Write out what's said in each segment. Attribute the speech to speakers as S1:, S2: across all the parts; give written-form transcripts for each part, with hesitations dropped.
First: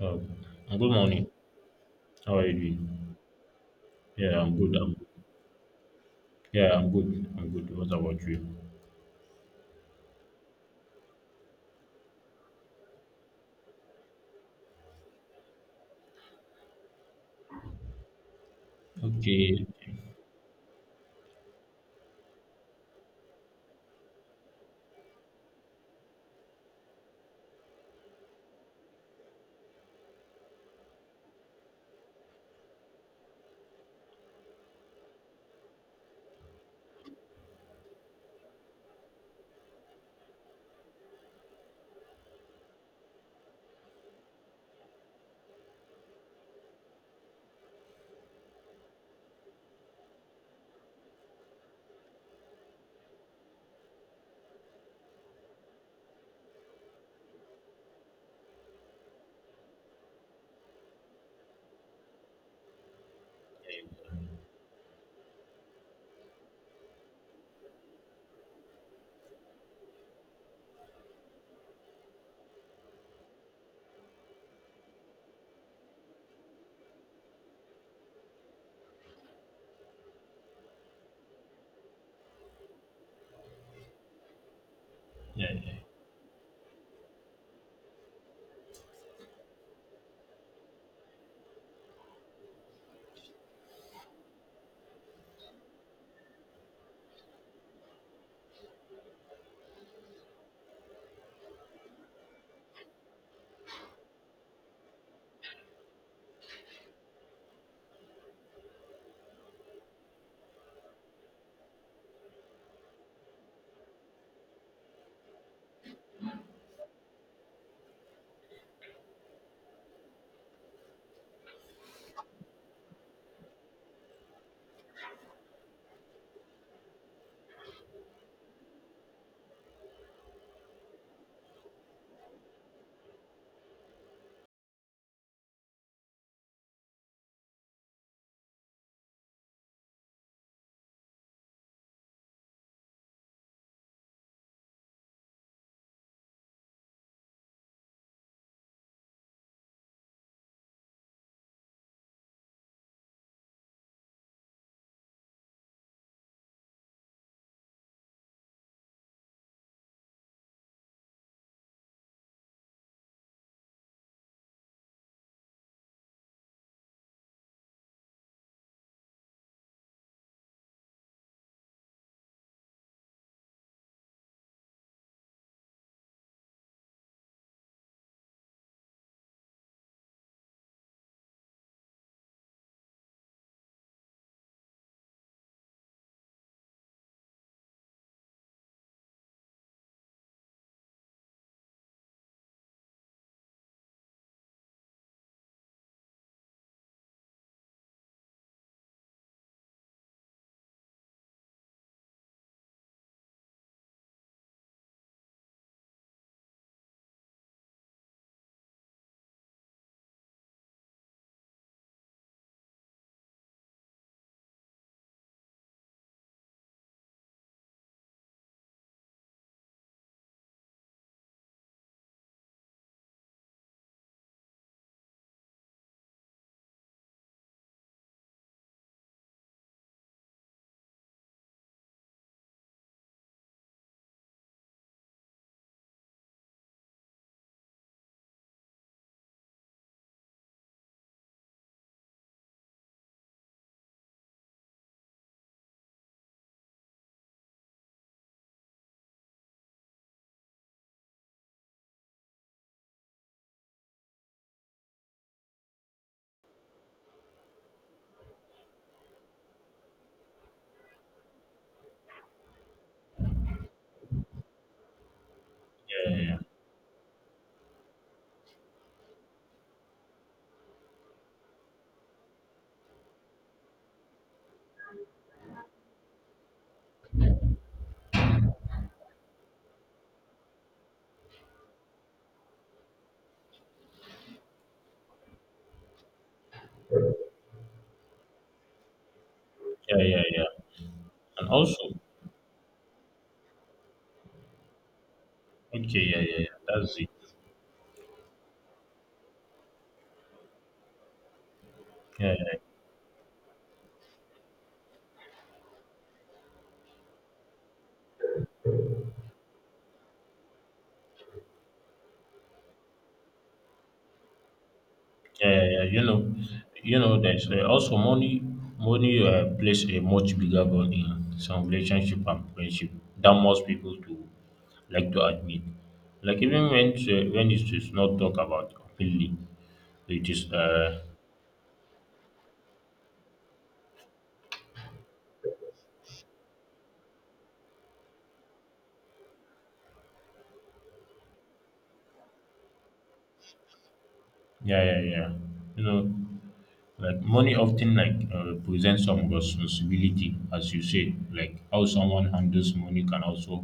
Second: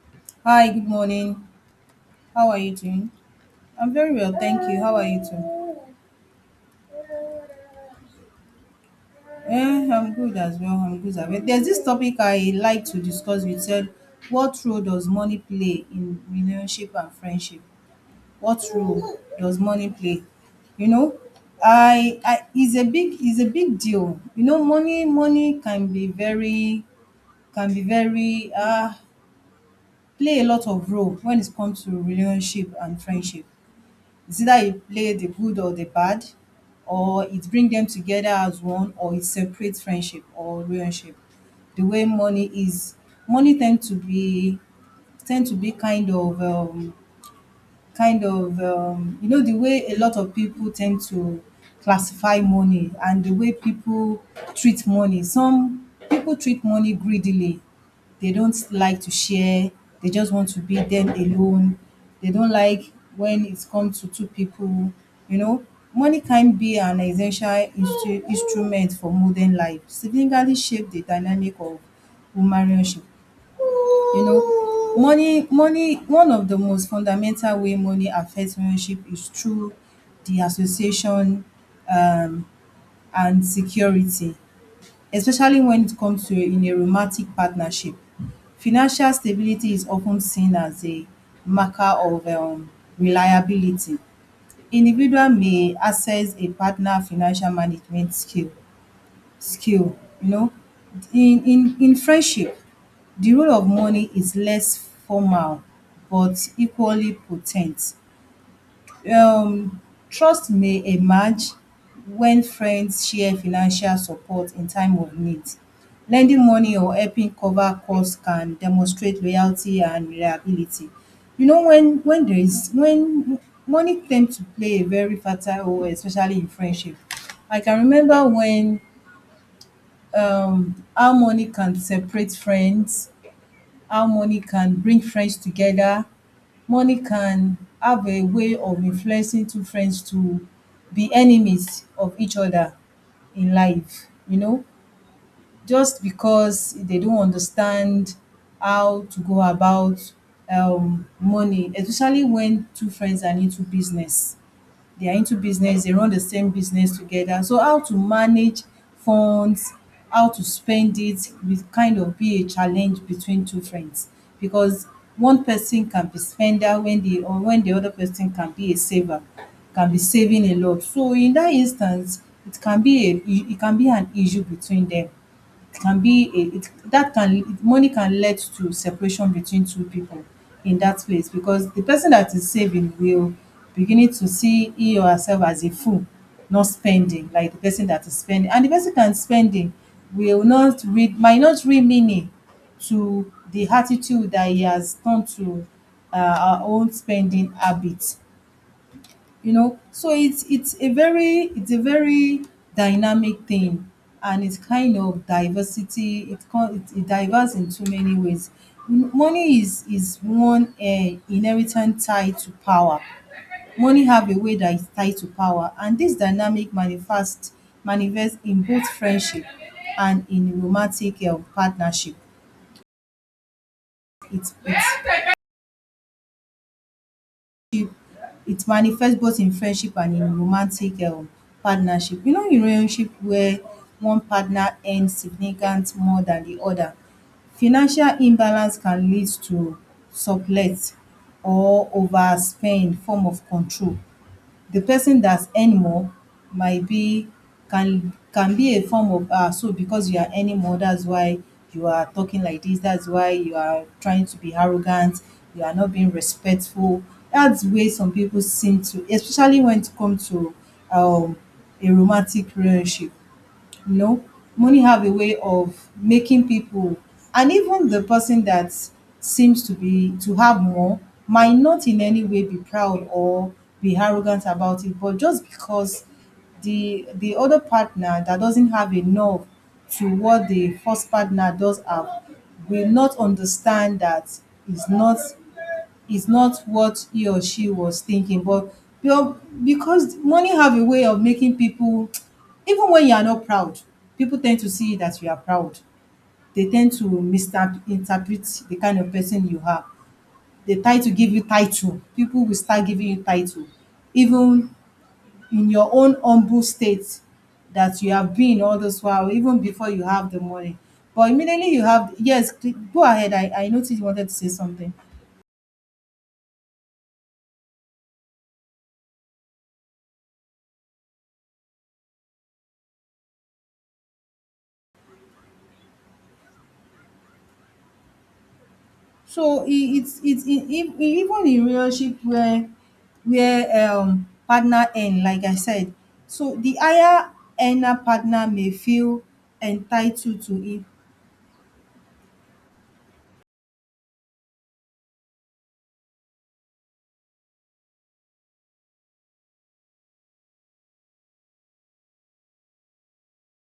S1: Oh,
S2: Hi,
S1: and
S2: good
S1: good morning.
S2: morning.
S1: How are
S2: How
S1: you
S2: are you doing?
S1: doing?
S2: I'm very well,
S1: Yeah, I'm
S2: thank
S1: good.
S2: you. How
S1: I'm,
S2: are you too?
S1: yeah, I'm good. I'm good. What about you?
S2: I'm good as well. There's this topic I like to discuss with said, what role does money play in relationship and friendship? What role does
S1: Okay.
S2: money play? You know, I is a big deal. You know, money can be very can be very uh play a lot of role when it comes to relationship and friendship. It's either you play the good or the bad, or it bring them together as one, or it separates friendship or relationship. The way money is, money tend to be tend to be kind of um kind of you know the way a lot of people tend to classify money and the way people treat money, some people treat money greedily. They don't like to share, they just want to be them alone, they don't like when it comes to two people. You know, money can be an essential instrument for modern life, significantly shape the dynamic of human relationship. You know, money, one of the most fundamental way money affects relationship is through the association, um, and security,
S1: Yeah,
S2: especially
S1: yeah,
S2: when it comes to in a romantic partnership. Financial stability is often seen as a marker of reliability. Individual may access a partner financial management skill, you know. In friendship, the role of money is less formal but equally potent. Um Trust may emerge when friends share financial support in time of need. Lending money or helping cover costs can demonstrate loyalty and reliability. You know, when there is when money tends to play a very fertile role, especially in friendship. I can remember when how money can separate friends, how money can bring friends together, money can have a way of influencing two friends to be enemies of each other in life, you know, just because they don't understand how to go about money, especially when two friends are into business, they run the same business together. So how to manage funds, how to spend it will kind of be a challenge between two friends because one person can be spender when the or when the other person can be a saver, can be saving a lot. So in that instance, it can be a it can be an issue between them, it can be a it that can money can lead to separation between two people in that place because the person that is saving will beginning to see he or herself as a fool, not spending like the person that is spending, and the person that is spending will not read, might not read meaning to the attitude that he has come to our own spending habit, you know. So it's a very dynamic thing, and it's kind of diversity. It it diverse in too many ways. Money is one inherent tied to power. Money have a way that is tied to power, and this dynamic manifests in both friendship and in romantic partnership. It's it's it manifests both in friendship and in romantic partnership. You know, in relationship where one partner earns significant more than the other, financial imbalance can lead to sublet or overspend form of control. The person that's earn more might be, can be a form of ah, so because you are earning more, that's why you are talking like this, that's why you are trying to be arrogant, you are not being respectful. That's where some people seem to, especially when it comes to um a romantic relationship, you know. Money have a way of
S1: yeah, yeah, yeah,
S2: making people, and even the person that seems to be to have more might not in any way be proud or be arrogant about it, but just because the other partner that doesn't have enough to what the first partner does have will not understand that, it's not, is not what he or she was thinking. But you know,
S1: yeah,
S2: because
S1: yeah.
S2: money
S1: yeah.
S2: have a way of
S1: And
S2: making
S1: also,
S2: people, even when you are not proud, people tend to see that you are proud.
S1: okay, yeah.
S2: They tend
S1: That's
S2: to
S1: it.
S2: misinterpret the kind of person you are. They try to give you title.
S1: Yeah,
S2: People will
S1: yeah,
S2: start giving you title, even in your own humble state that you have been all this while, even before you have the money. But immediately you have, yes, go ahead. I noticed you wanted to say something.
S1: yeah. You know, there's also money. Money plays a much bigger role in some relationship and friendship than most people to like to admit. Like even when it is not talk about openly,
S2: So it
S1: it
S2: it's
S1: is
S2: in even in relationship where where partner earn, like I said, so the higher earner partner may feel entitled to it.
S1: yeah. You know. Like money often like presents some responsibility, as you say. Like how someone handles money can also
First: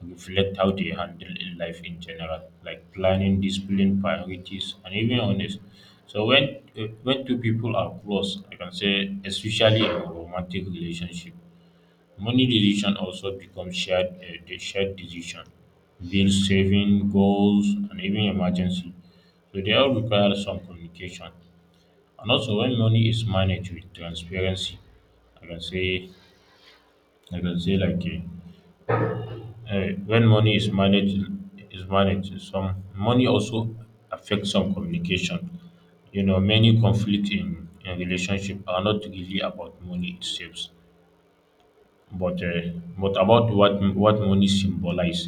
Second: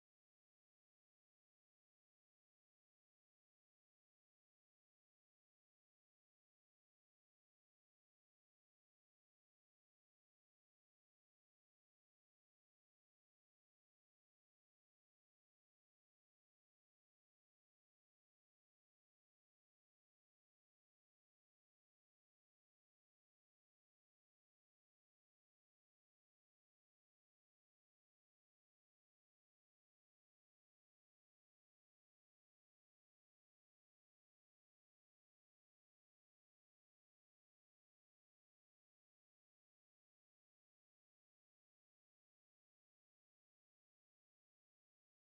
S1: reflect how they handle in life in general, like planning, discipline, priorities, and even honest. So when two people are close, I can say, especially in a romantic relationship, money decision also becomes shared, the shared decision, bills, saving, goals, and even emergency. So they all require some communication. And also, when money is managed with transparency, I can say, I can say like when money is managed, some money also affects some communication. You know, many conflict in relationship are not really about money itself, but uh, but about what money symbolize.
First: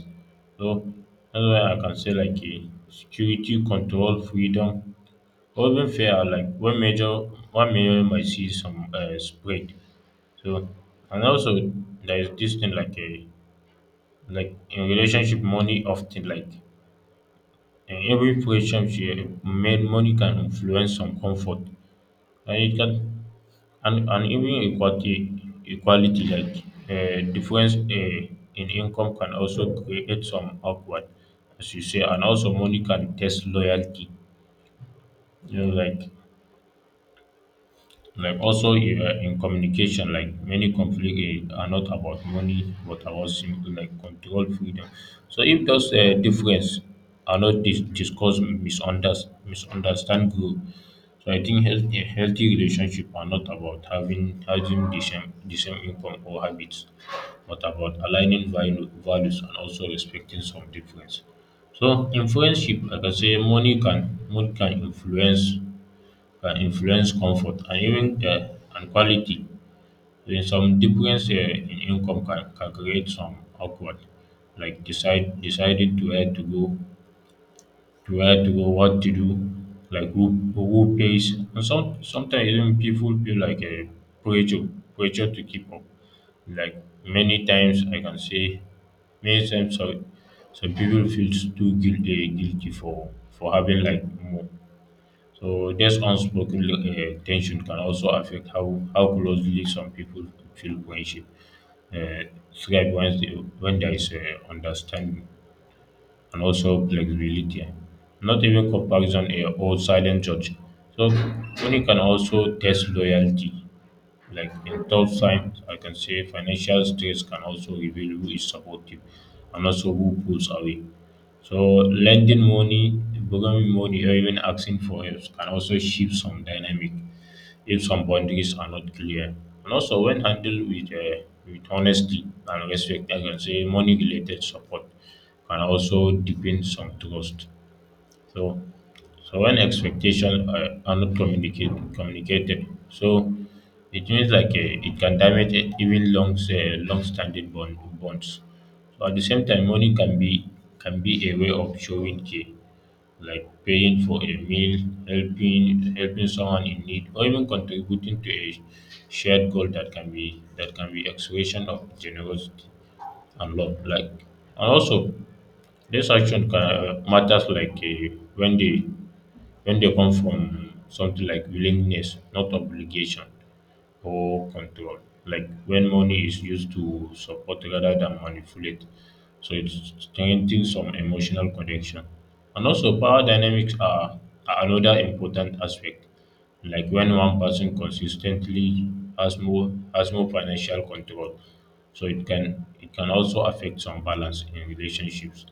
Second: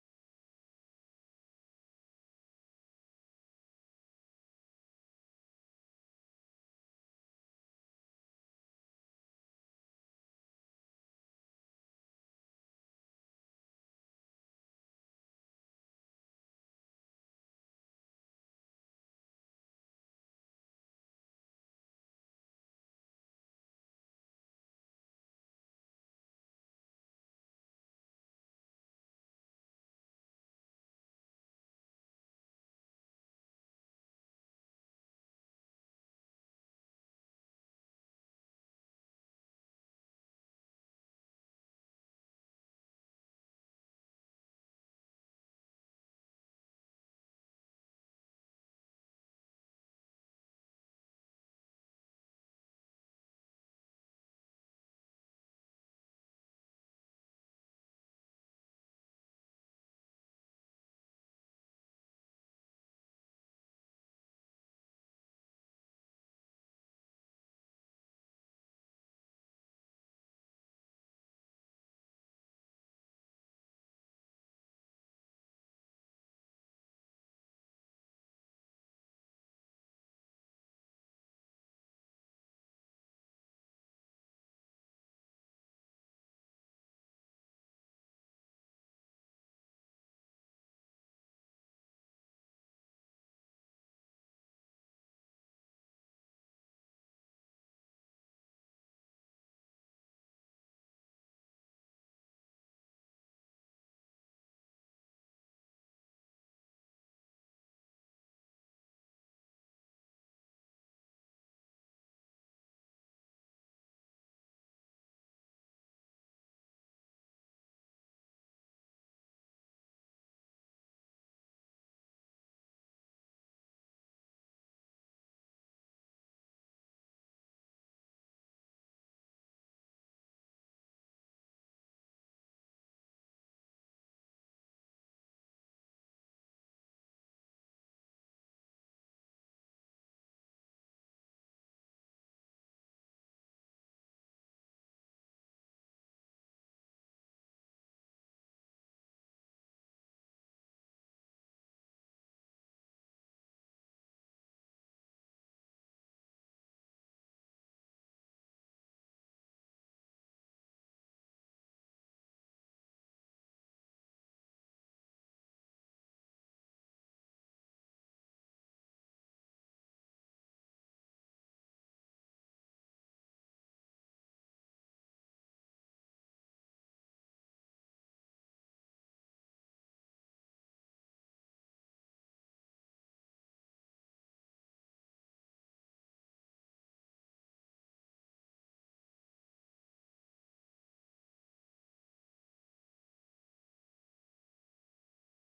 S1: So that's why I can say like security, control, freedom, or even fair. Like one major might see some spread. So and also there is this thing like a like in relationship money often like in every relationship men money can influence some comfort, and it can and, and even equality like difference in income can also create some awkward as you say, and also money can test loyalty, you know like also in communication like many conflict are not about money but about simple like control freedom. So if those difference are not discussed misunderstand grow. So I think healthy relationship are not about having the same income or habits, but about aligning values and also respecting some difference. So in friendship like I say money can influence, can influence comfort and even and quality. Then some difference in income can create some awkward, like decide deciding to where to go, to where to go, what to do, like who pays, and sometimes even people feel like a pressure pressure to keep up. Like many times, I can say many times, some people feel too guilty guilty for having like more. So this unspoken tension can also affect how closely some people feel friendship. Uh, thrive when there is understanding and also flexibility. Not even comparison or silent judge. So when you can also test loyalty. Like in tough times, I can say financial stress can also reveal who is supportive and also who pulls away. So lending money, borrowing money, or even asking for help can also shift some dynamic if some boundaries are not clear. And also, when handled with honesty and respect, I can say money related support can also deepen some trust. So so when expectations are not communicated, so it means like it can damage even long-standing bonds. So at the same time, money can be a way of showing care, like paying for a meal, helping someone in need, or even contributing to a shared goal, that can be expression of generosity and love. Like and also, this action matters like when they come from something like willingness, not obligation or control. Like when money is used to support rather than manipulate. So it's strengthening some emotional connection. And also power dynamics are another important aspect. Like when one person consistently has more financial control. So it can also affect some balance in relationships.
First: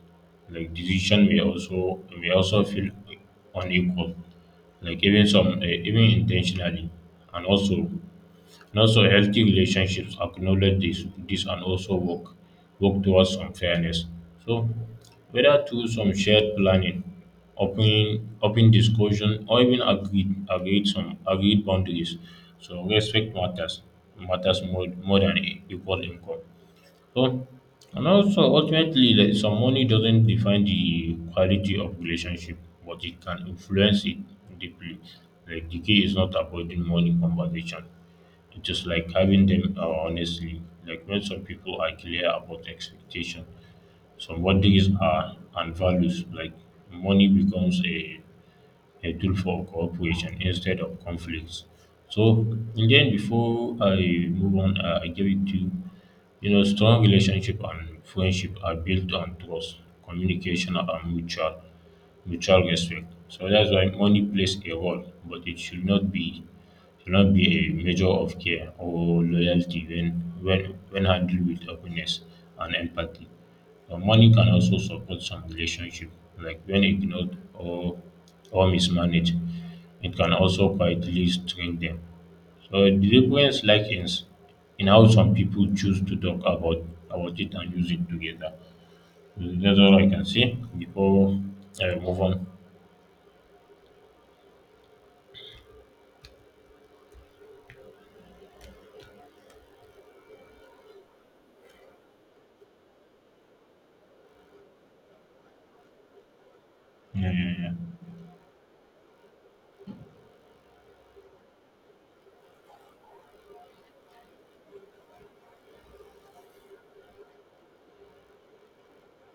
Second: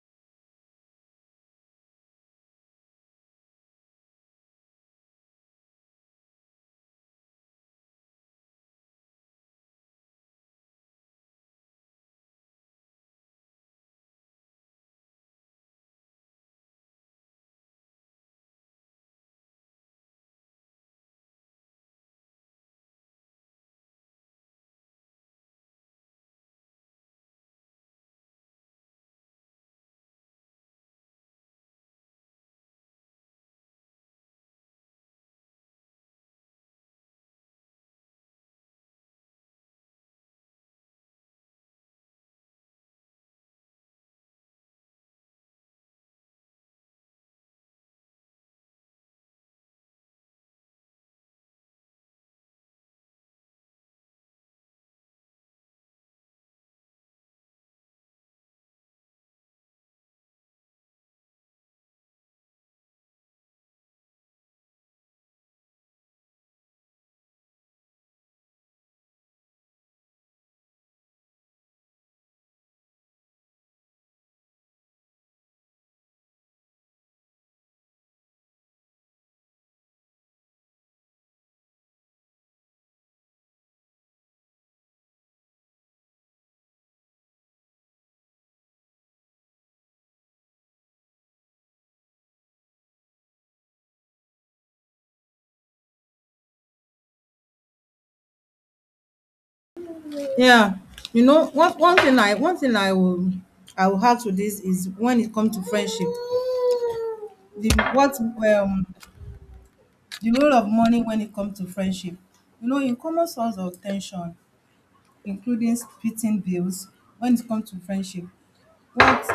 S1: Like decision may also feel unequal, like even some even intentionally. and also and also, healthy relationships acknowledge this and also work towards some fairness. So, whether through some shared planning, open discussion, or even agreed boundaries, so respect matters matters more than equal income. So, and also ultimately, like, some money doesn't define the quality of relationship, but it can influence it deeply. Like the key is not avoiding money conversation, it is like having them honestly, like when some people are clear about expectation, some boundaries are and values, like money becomes a tool for cooperation instead of conflicts. So, in the end, before I move on, I give it to you. You know, strong relationship and friendship are built on trust, communication, and mutual mutual respect. So that's why money plays a role, but it should not be a measure of care or loyalty when when handled with openness and empathy. Money can also support some relationship, like when ignored or mismanaged, it can also quietly strain them. So the difference like in, in how some people choose to talk about it and use it together. So that's all I can say before I move on.
S2: Yeah, you know, one thing I, will I will add to this is when it comes to friendship,
S1: yeah
S2: the
S1: yeah
S2: what the role of money when it comes to friendship. You know, in common source of ten sion, including splitting bills when it comes to friendship. What,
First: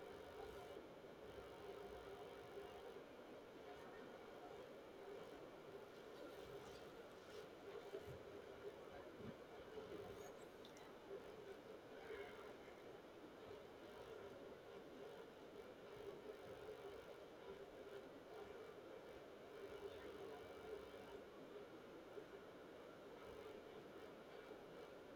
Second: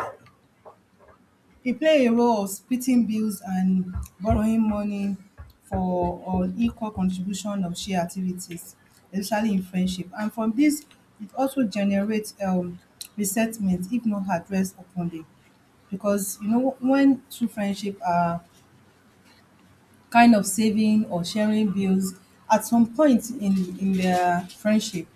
S2: it play a role of splitting bills and borrowing money for unequal contribution of shared activities, especially in friendship. And from this, it also generates resentment if not addressed openly. Because you know, when true friendship are kind of saving or sharing bills at some point in their friendship,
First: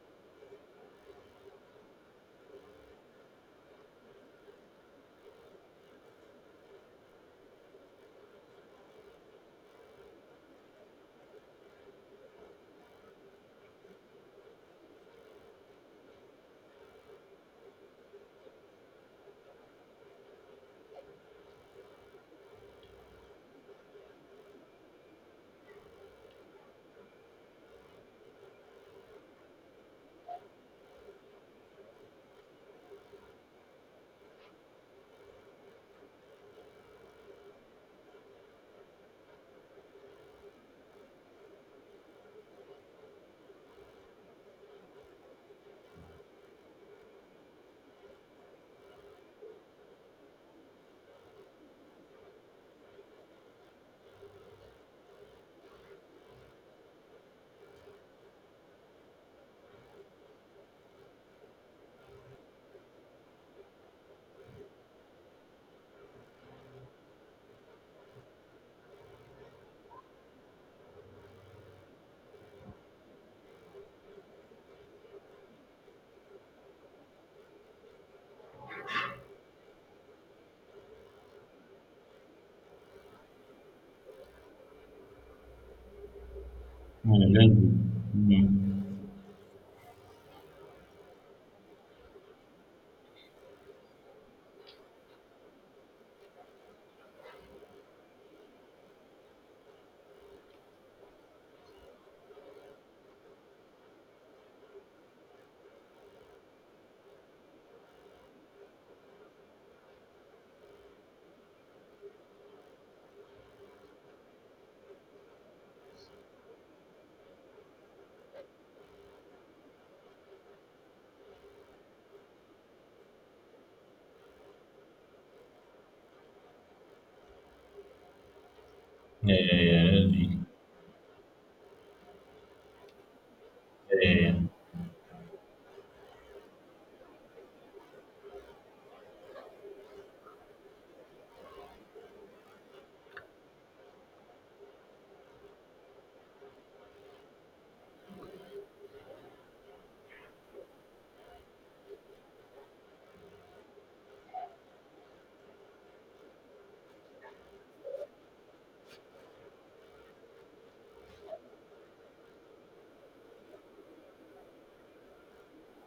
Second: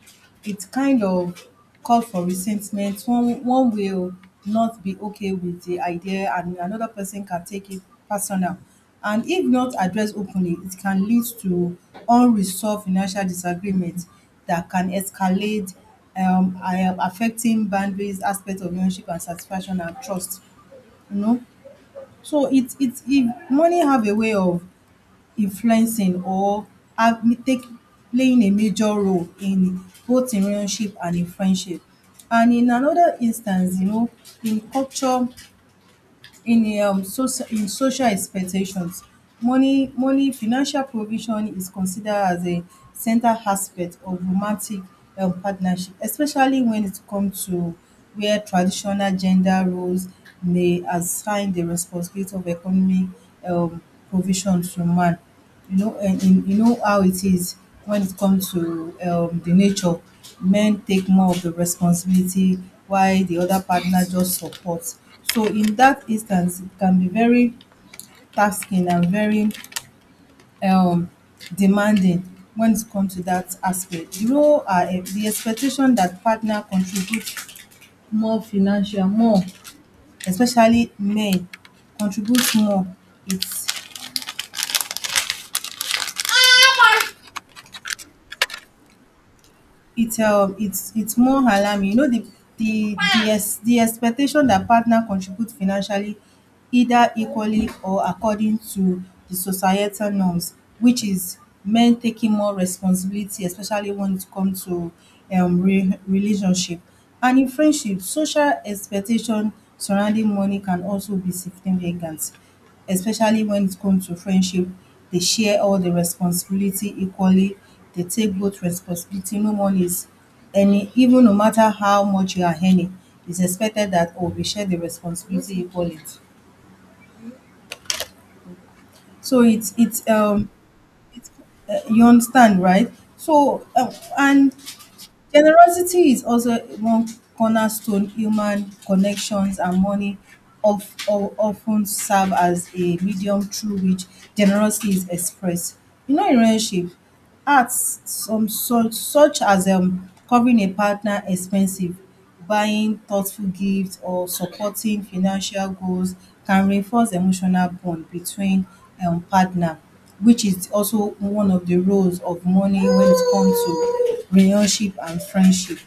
S2: it kind of called for resentment. One will not be okay with the idea and another person can take it personal, and if not addressed openly it can lead to unresolved financial disagreement that can escalate, I affecting boundaries aspect of relationship and satisfaction and trust, you know. So it if money have a way of influencing or have take playing a major role in both in relationship and in friendship. And in another instance, you know, in culture, in in social expectations, money, financial provision is considered as a central aspect of romantic partnership, especially when it comes to where traditional gender roles may assign the responsibility of economic um, provision to man. You know, and in, you know how it is when it comes to the nature. Men take more of the responsibility, while the other partner just supports. So in that instance, it can be very tasking and very um, demanding when it comes to that aspect. You know, are the expectation that partner contributes more financial, more, especially men contributes more. It's
S1: yeah yeah that's good. Mm.
S2: it's more alarming. You know, the the expectation that partner contribute financially either equally or according to the societal norms, which is men taking more responsibility, especially when it comes to relationship. And in friendship, social expectation surrounding money can also be significant, especially when it comes to friendship. They share all the responsibility equally. They take both responsibility. No one is any, even no matter how much you are earning, it's expected that oh we share the responsibility equally.
S1: yeah
S2: So
S1: yeah yeah
S2: it's, you understand, right? So
S1: that's it. Yeah.
S2: and Generosity is also one cornerstone human connections, and money of often serve as a medium through which generosity is expressed. You know, in relationship, acts some such as covering a partner expensive, buying thoughtful gifts or supporting financial goals can reinforce emotional bond between partner, which is also one of the roles of money when it comes to relationship and friendship.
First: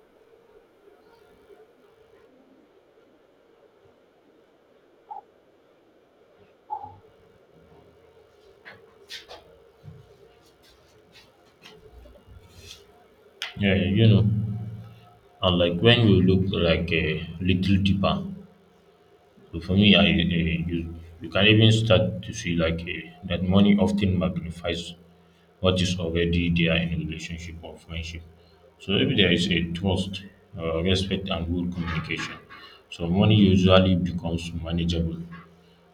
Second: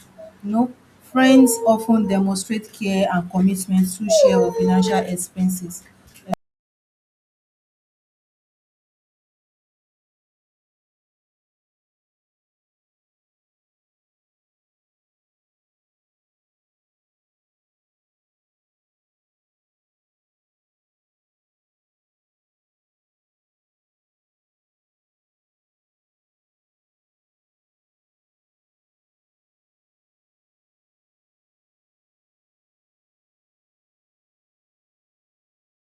S2: You know, friends often demonstrate care and commitment through share of financial expenses.
S1: Yeah, yeah, you know, and like when you look like a little deeper. So for me, you can even start to see like that money often magnifies what is already there in relationship or friendship. So if there is a trust, respect, and good communication, so money usually becomes manageable.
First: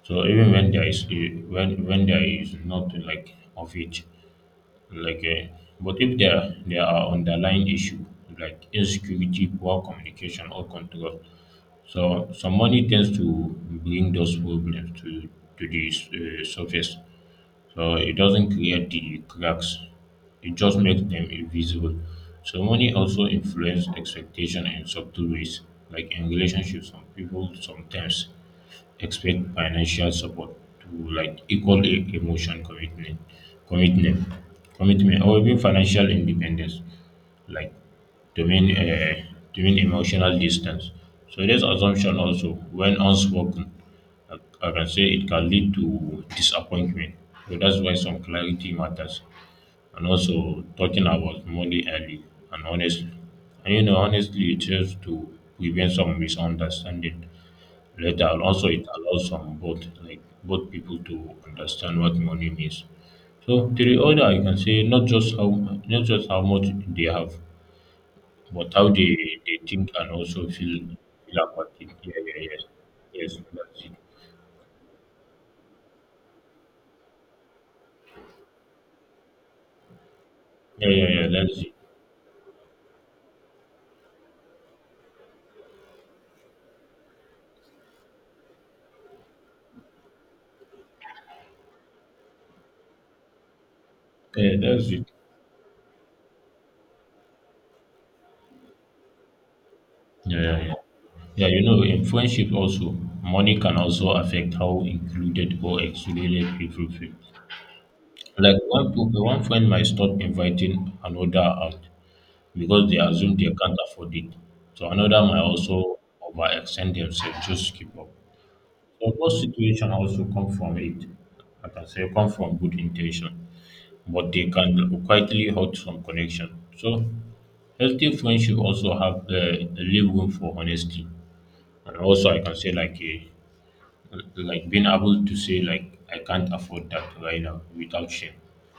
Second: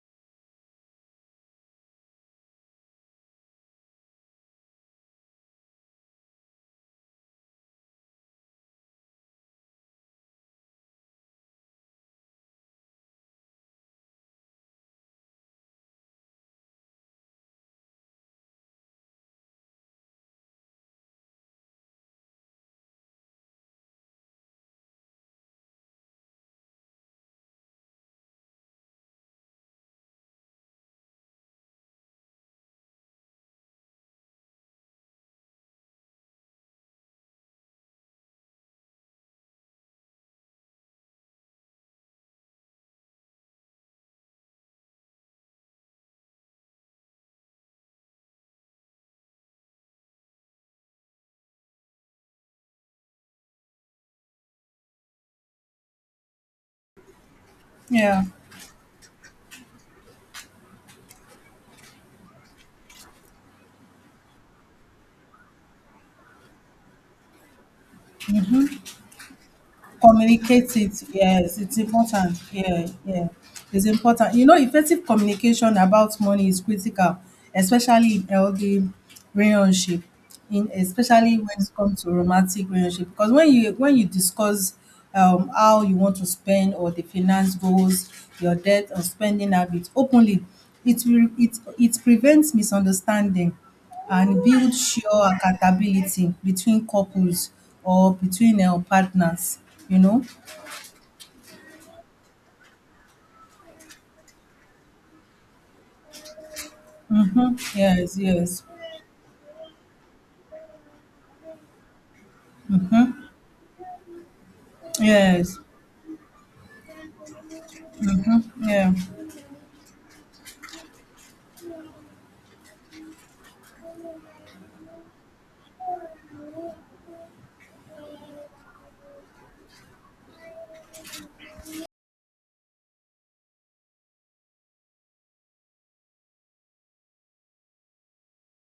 S1: So even when when there is not like of it, like but if there there are underlying issue like insecurity, poor communication, or control, so some money tends to bring those problems to the surface. So it doesn't create the cracks; it just makes them invisible. So money also influences expectation in subtle ways, like in relationships. Some people sometimes expect financial support to like equal emotion commitment commitment or even financial independence like to mean uh, to mean emotional distance. So this assumption also when unspoken I, I can say it can lead to disappointment. So that's why some clarity matters, and also talking about money early and honestly, and you know honestly it helps to prevent some misunderstanding
S2: Yeah.
S1: later. And also it allows some both, like both people to understand what money means, so to the order I can say not just how much they have, but how they think and also
S2: Communicate
S1: feel
S2: it,
S1: feel
S2: yes,
S1: about
S2: it's
S1: it. yeah
S2: important.
S1: yeah yes
S2: Yeah, yeah,
S1: yes
S2: it's
S1: that's it.
S2: important. You know, effective communication about money is critical, especially in healthy relationship, in
S1: Yeah,
S2: especially when
S1: that's it.
S2: it comes to romantic relationship. Because when you, when you discuss how you want to spend or the finance goals, your debt or spending habits openly, it will it it prevents misunderstanding and
S1: Yeah
S2: build
S1: that's it.
S2: sure accountability between couples or between partners, you know?
S1: Yeah yeah yeah yeah You know, in friendship also money can also affect how included or excluded people feel,
S2: Mhm. Yes,
S1: like
S2: yes.
S1: one friend might stop inviting another out because they
S2: Mhm.
S1: assume they can't afford it. So another might
S2: Yes.
S1: also overextend themselves just to keep up.
S2: Mhm. Yeah.
S1: So both situations also come from it. I can say come from good intention, but they can quietly hurt some connection. So healthy friendship also have leave room for honesty, and also I can say like a like being able to say like I can't afford that right now without shame,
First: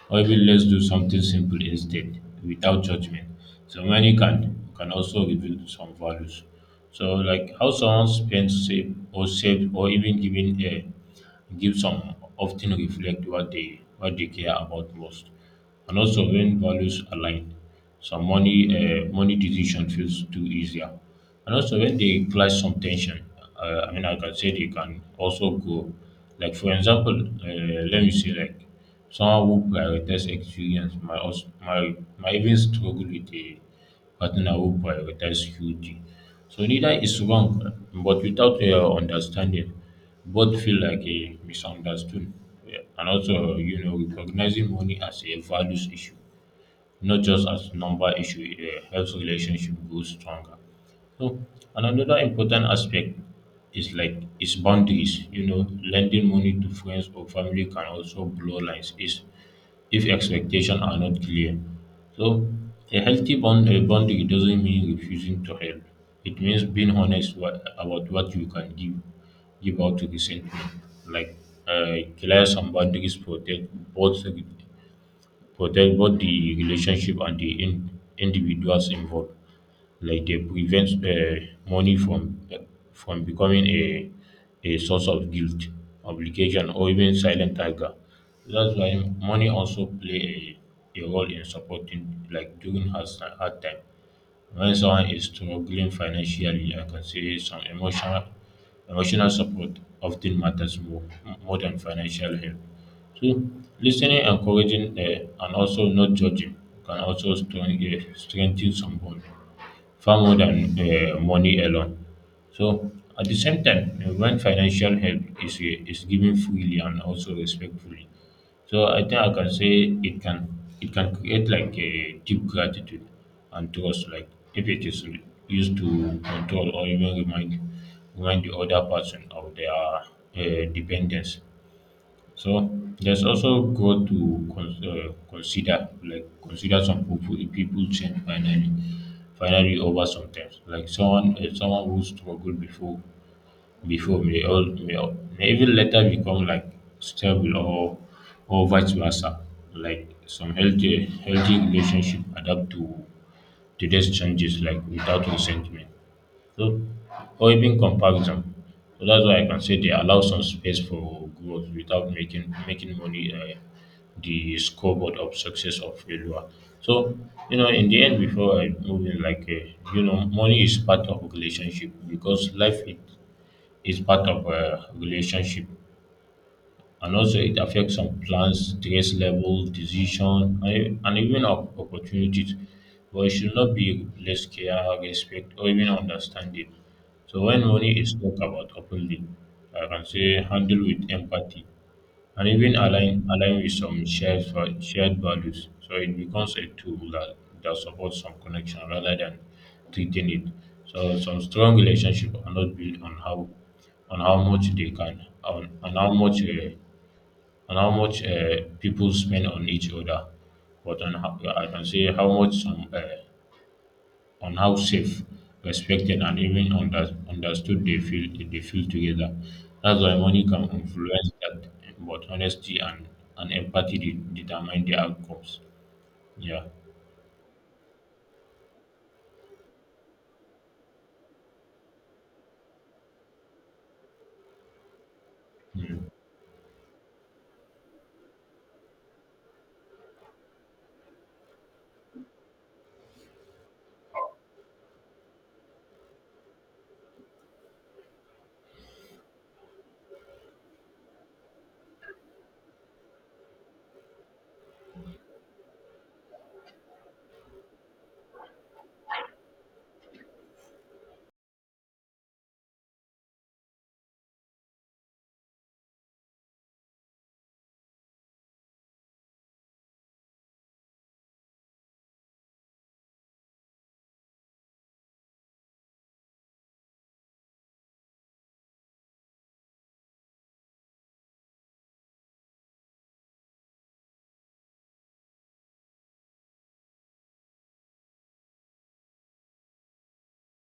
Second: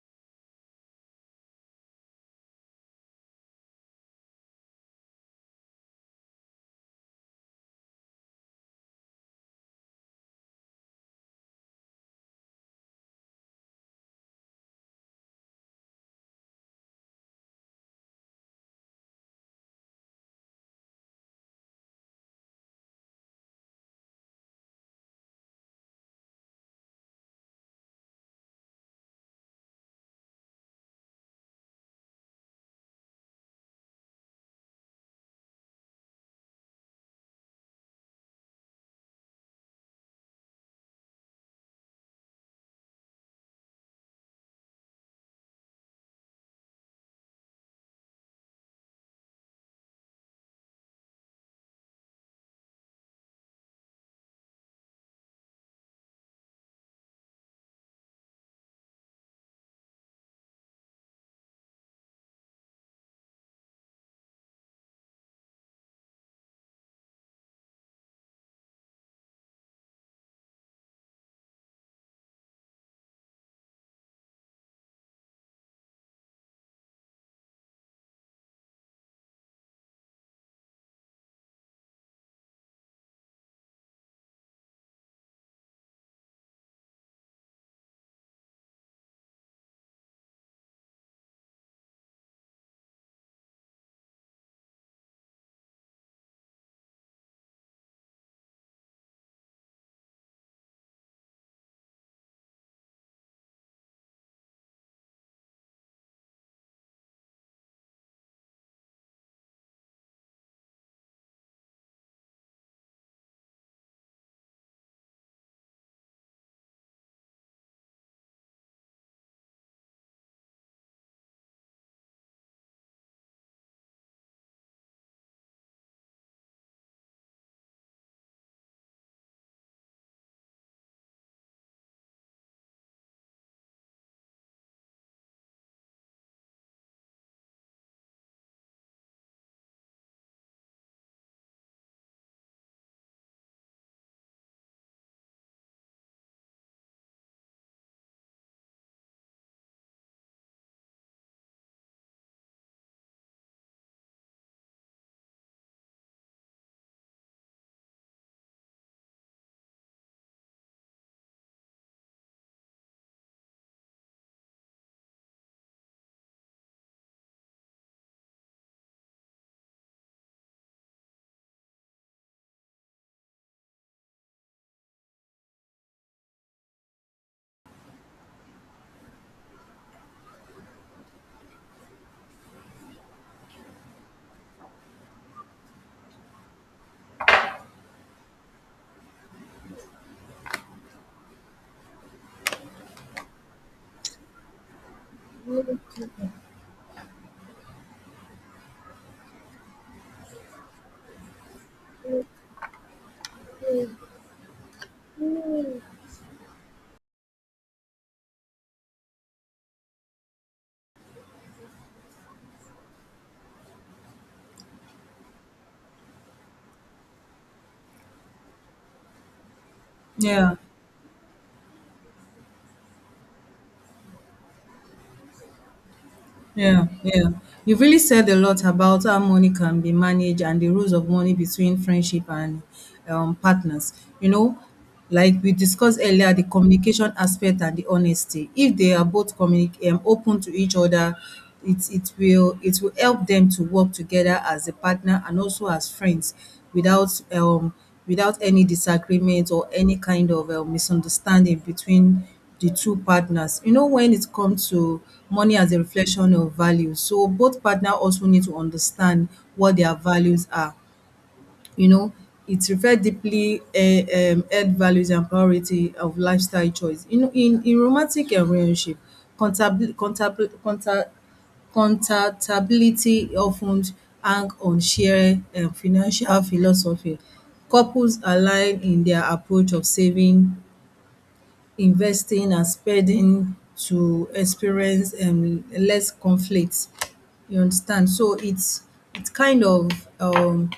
S1: or even let's do something simple instead without judgment. So money can also reveal some values. So like how someone save or even giving a give some often reflect what they care about most. And also when values align, some money decision feels too easier. And also when they clash some tension, like I can say they can also go. Like for example, let me say like someone who prioritizes experience might might even struggle with a partner who prioritize security. So neither is wrong, but without understanding, both feel like a misunderstood. Yeah, and also, you know, recognizing money as a values issue not just as number issue, it helps relationship grow stronger. So and another important aspect is like is boundaries, you know lending money to friends or family can also blow lines is if expectations are not clear. So a healthy bond, a boundary doesn't mean refusing to help, it means being honest about what you can give give out to resentment. Like clear some boundaries both protect both the relationship and the in, individuals involved. Like they prevent money from becoming a source of guilt, obligation, or even silent anger. That's why money also play a role in supporting, like during hard time. When someone is struggling financially, I can say some emotional emotional support often matters more than financial help. So, listening, encouraging, and also not judging can also strengthen some bond far more than money alone. So, at the same time, when financial help is given freely and also respectfully, so I think I can say it can create like a deep gratitude and trust, like if it is used to control or even remind the other person of their dependence. So there's also growth to consider, like consider some people change finally, finally over sometimes. Like someone, someone who struggled before, before may may even later become like stable or vice versa. Like some healthy relationship adapt to today's changes like without resentment. So, or even comparison. So that's why I can say they allow some space for growth without making money the scoreboard of success or failure. So in the end, before I move in, like money is part of relationship because life it is part of a relationship and also it affects some plans, stress level, decision, and even opportunities. But it should not be less care, respect, or even understanding. So when money is talked about openly, I can say handle with empathy and even align with some shared values. So it becomes a tool that, that supports some connection rather than treating it. So some strong relationship are not built on how much they can on how much and how much people spend on each other, but on how, I can say how much on how safe, respected, and even understood they feel together. That's why money
S2: Yeah.
S1: can influence that, but honesty and empathy determine the outcomes. Yeah,
S2: Yeah, yeah, you really said a lot about how money can be managed and the rules of money between friendship and partners. You know, like we discussed earlier, the communication aspect and the honesty. If they are both open to each other, it it will help them to work together as a partner and also as friends without without any disagreement or any kind of misunderstanding between the two partners. You know, when it comes to money as a reflection of value, so both partner also need to understand what their values are. You know, it reflects deeply health values and priority of lifestyle choice. You know, in romantic relationship, contable- contable- conta- contactability often hang on shared financial philosophy. Couples align in their approach of saving, investing and spending to experience less conflict. You understand? So it's kind of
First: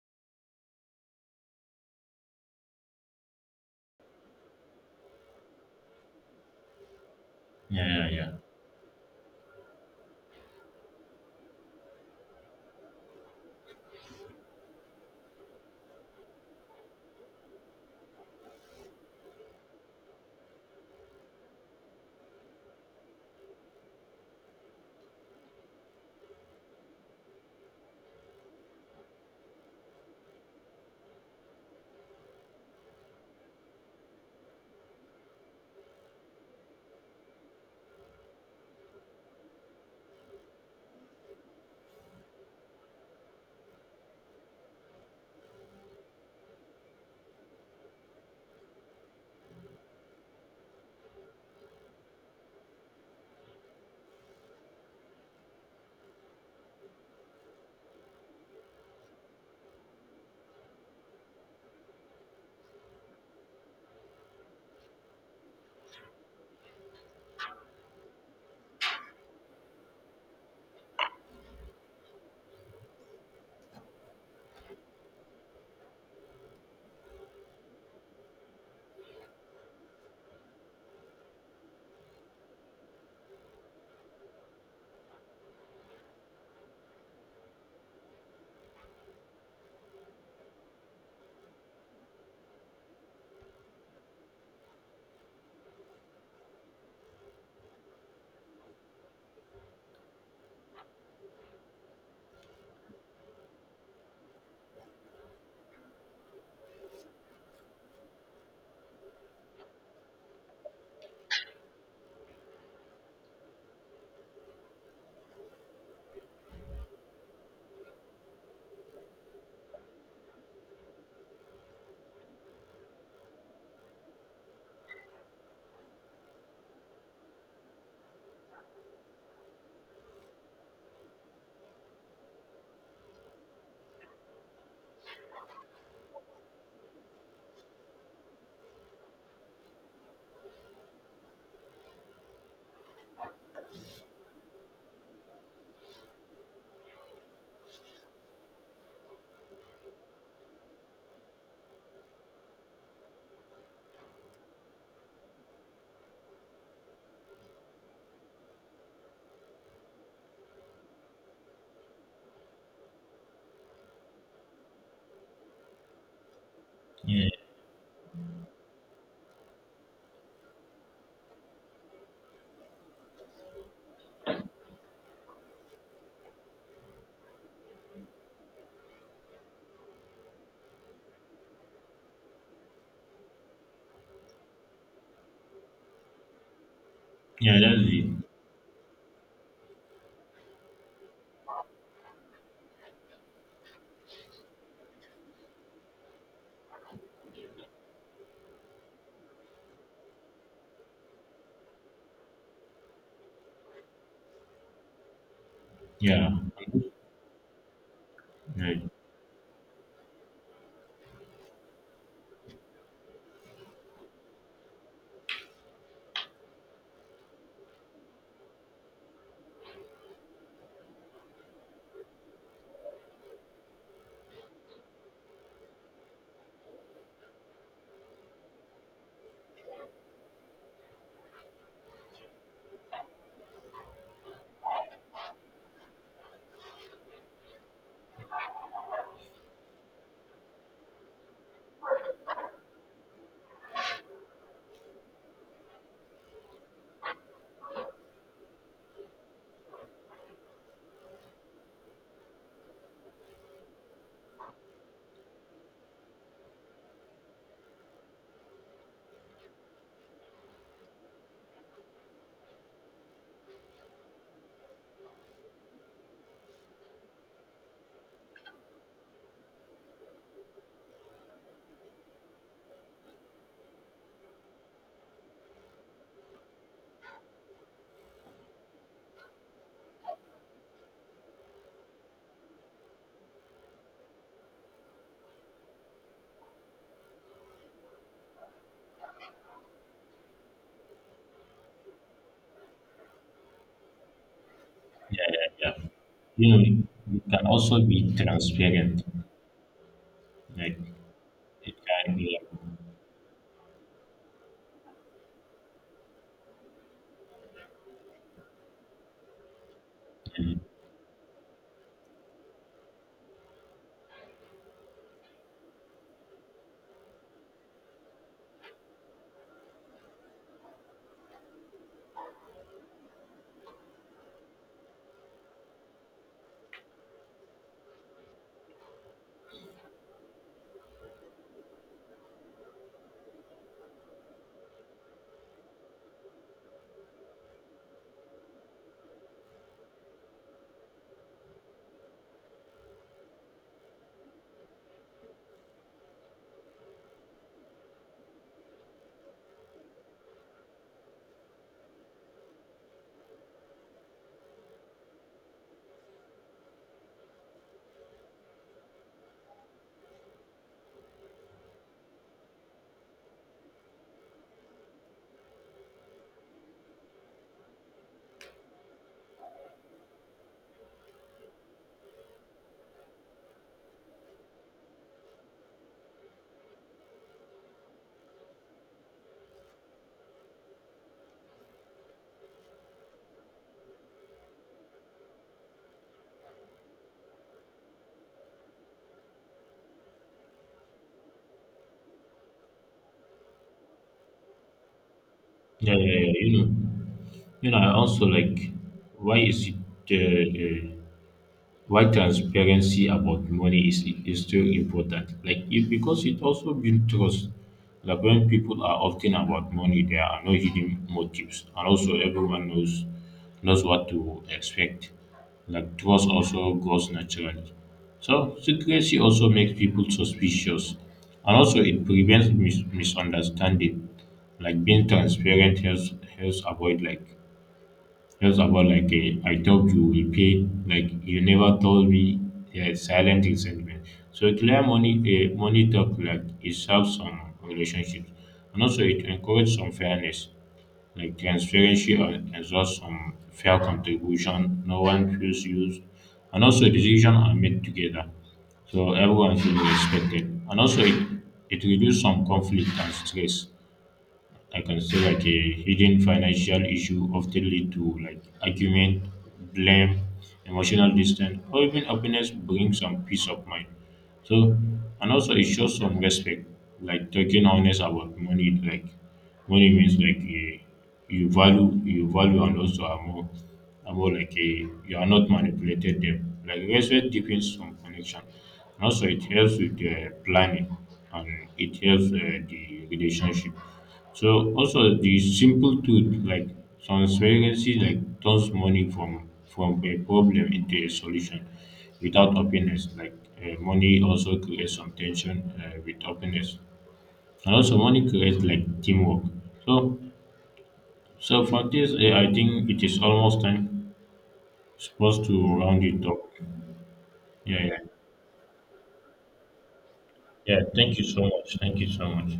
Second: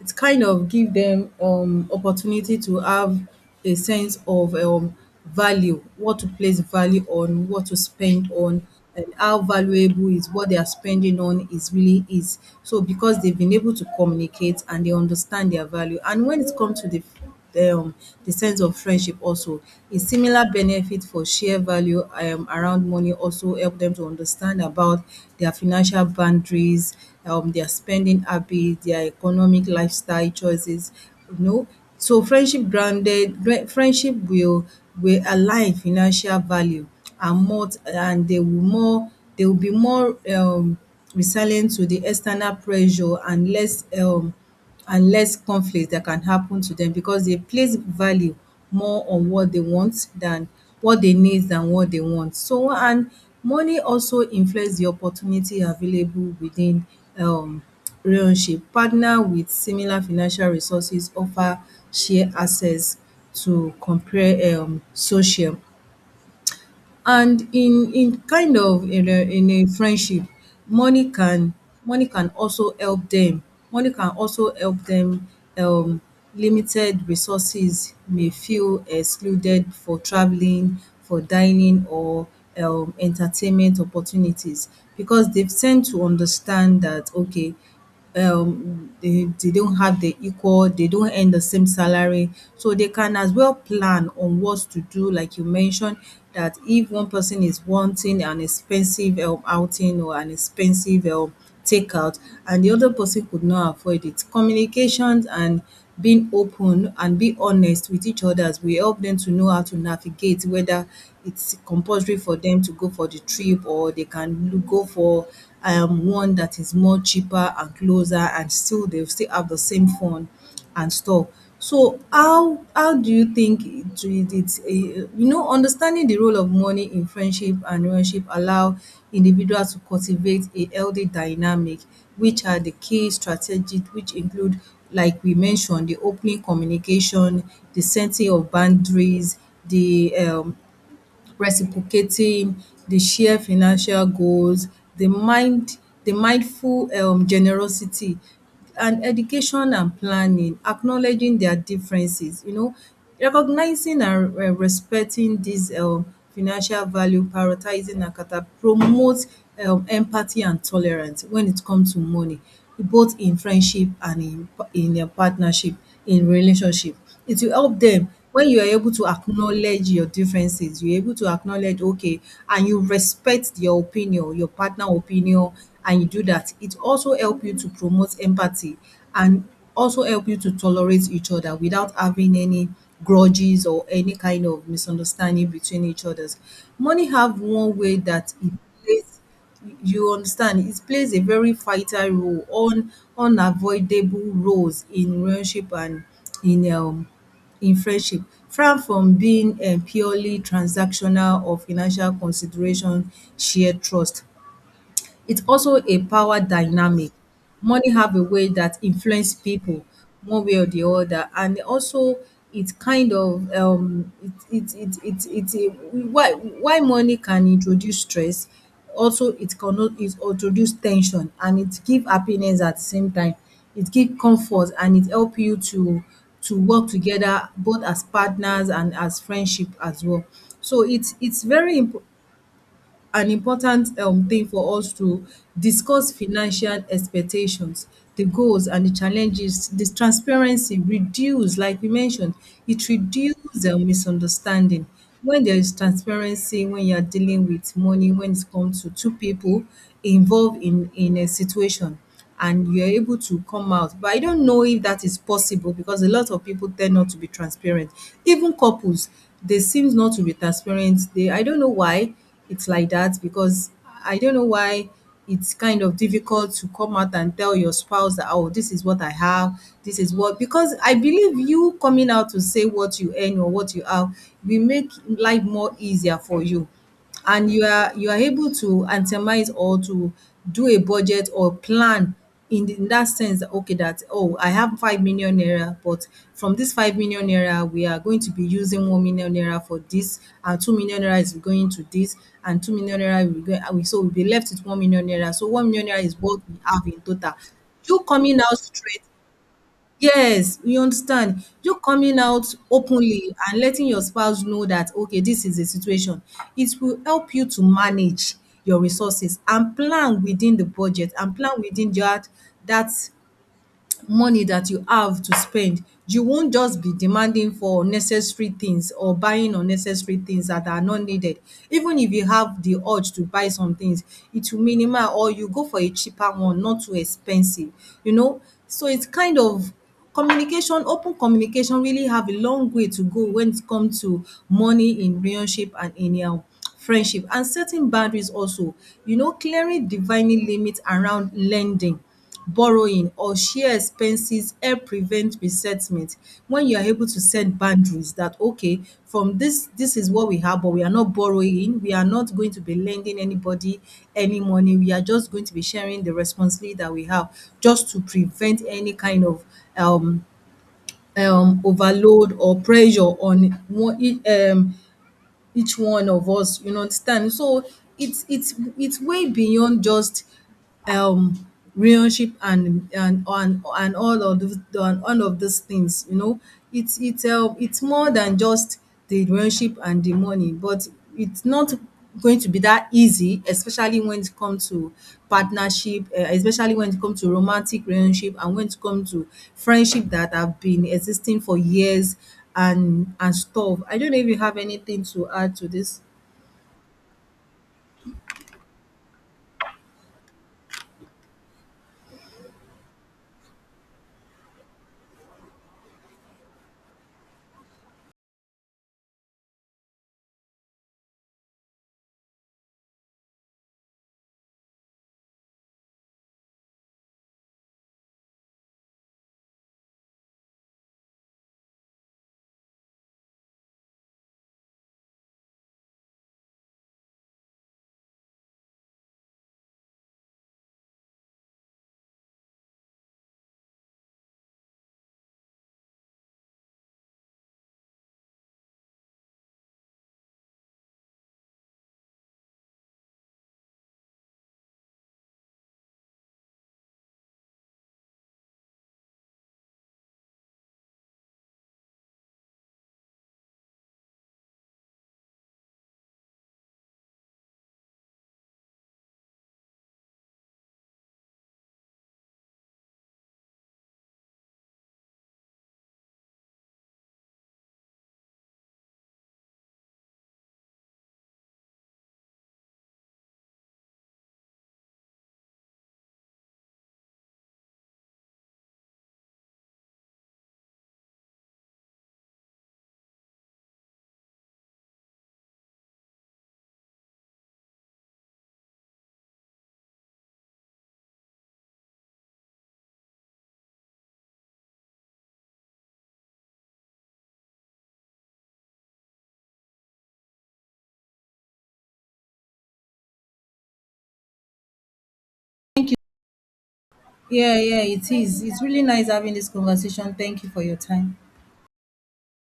S2: it's kind of give them opportunity to have a sense of value, what to place value on, what to
S1: yeah,
S2: spend
S1: yeah,
S2: on, and how valuable is what they are spending on is really is. So because they've been able to communicate and they understand their value, and when it comes to um the sense of friendship also a similar benefit for share value around money also help them to understand about their financial boundaries dia spending habits, their economic lifestyle choices you know so friendship will align financial value and more and they will more they will be more resilient to the external pressure and less conflict that can happen to them because they place value more on what they want than what they want. So and money also influence the opportunity available within um relationship. Partner with similar financial resources offer share access to compare social, and in kind of in a friendship, money can money can also help them money can also help them. um Limited resources may feel excluded for traveling, for dining, or entertainment opportunities, because they've tend to understand that, okay, they don't have the equal they don't earn the same salary, so they can as well plan on what to do, like you mentioned, that if one person is wanting an expensive outing or an expensive takeout and the other person could not afford it, communications and being open and be honest with each others will help them to know how to navigate whether it's compulsory for them to go for the trip or they can go for one that is more cheaper and closer and still they'll still have the same fun and stuff. So how do you think it it it's a you know understanding the role of money in friendship and relationship allow individuals to cultivate a healthy dynamic, which are the key strategies, which include, like we mentioned, the opening communication, the setting of boundaries, the reciprocating, the shared financial goals, the mind the mindful generosity and education and planning, acknowledging their differences, you know, recognizing and respecting these financial value, prioritizing and cata promote empathy and tolerance when it comes to money, both in friendship and in a partnership, in relationship.
S1: yeah.
S2: It will help them when you are able to acknowledge your differences, you're able to acknowledge, okay, and you respect your opinion, your partner opinion, and you do that. It also help you to promote empathy and also help you to tolerate each other without having any grudges or any kind of misunderstanding between each others. Money have
S1: Yeah, yeah,
S2: one
S1: that's
S2: way
S1: it.
S2: that it plays, you understand, it plays a very vital role, un unavoidable roles in relationship and in um in friendship, far from being purely transactional or financial consideration, share trust. It's also a
S1: Yeah,
S2: power dynamic. Money have a way
S1: yeah,
S2: that influence people one way or the other, and also it's kind of it it it it it why money can introduce stress, also it can it introduce tension, and it give happiness at the same time, it give comfort, and it help you to work together both as partners and as friendship as well. So it's very imp an important thing for us to discuss financial expectations, the goals and the challenges. This transparency reduce, like we mentioned, it reduces misunderstanding. When there is transparency, when you are dealing with money, when it comes to two people involved in a situation, and you're able to come out. But I don't know if that is possible because a lot of people tend not to be transparent. Even couples, they seem not to be transparent. They, I don't know why it's like that, because I don't know why, it's kind of difficult to come out and tell your spouse that, oh, this is what I have, this is what, because I believe you coming out to say what you earn or what you have will make life more easier for you, and you are able to itemize or to do a budget or plan in the in that sense that, okay, that, oh, I have 5 million naira, but from this 5 million naira we are going to be using 1 million naira for this, and 2 million naira is going to this, and 2 million naira will go, and we, so we'll be left with 1 million
S1: yeah,
S2: naira, so
S1: yeah,
S2: one
S1: yeah.
S2: million naira is what
S1: You
S2: we
S1: know,
S2: have in
S1: it
S2: total.
S1: can also
S2: You
S1: be
S2: coming out straight.
S1: transparent.
S2: Yes,
S1: Like
S2: you understand. You
S1: it can
S2: coming
S1: be,
S2: out
S1: like,
S2: openly and letting your spouse know that, okay, this is the situation. It will help you to manage your resources and plan within
S1: mm,
S2: the budget and plan within that money that you have to spend, you won't just be demanding for unnecessary things or buying unnecessary things that are not needed. Even if you have the urge to buy some things, it will minimal or you go for a cheaper one, not too expensive, you know. So it's kind of communication, open communication really have a long way to go when it comes to money in relationship and in friendship and setting boundaries also. You know, clearing defining limits around lending, borrowing or share expenses help prevent resentment when you are able to set boundaries that, okay, from this, this is what we have, but we are not borrowing, we are not going to be lending anybody any money, we are just going to be sharing the responsibility that we have just to prevent any kind of um overload or pressure on one each one of us, you know, understand? So it's way beyond just um relationship and and all of the and all of these things, you know. It's it's more than just the relationship and the money, but it's not going to be that easy, especially when it comes to partnership, especially when it comes to romantic relationship and when it comes to friendship that have been existing for years and stuff. I don't know if you have anything to add to
S1: yeah,
S2: this.
S1: yeah, yeah. You know, I also like why is it uh, uh, why transparency about money is still important? Like it, because it also builds trust. Like when people are often about money, there are no hidden motives, and also everyone knows what to expect. Like trust also grows naturally. So secrecy also makes people suspicious, and also it prevents misunderstanding. Like being transparent helps avoid like just about like a, I thought you will pay, like you never told me. Yeah, silent resentment. So clear money, a money talk like it serves some relationships, and also it encourages some fairness, like transparency, and exhausts some fair contribution. No one feels used, and also decisions are made together, so everyone feels respected, and also it reduces some conflict and stress. I can say like a hidden financial issue often lead to like argument, blame, emotional distance, or even happiness brings some peace of mind. So and also it shows some respect, like talking honest about money, like money means like you value and also are more like a you are not manipulated them. Like respect deepens some connection. And also it helps with the planning and it helps the relationship. So also the simple truth like transparency like turns money from a problem into a solution without openness. Like money also creates some tension with openness. And also money creates like teamwork. So so for this, I think it is almost time supposed to
S2: Thank you.
S1: round it up.
S2: Yeah, yeah,
S1: Yeah, yeah,
S2: it is. It's really nice having this conversation. Thank you for your
S1: yeah.
S2: time.
S1: Thank you so much. Thank you so much.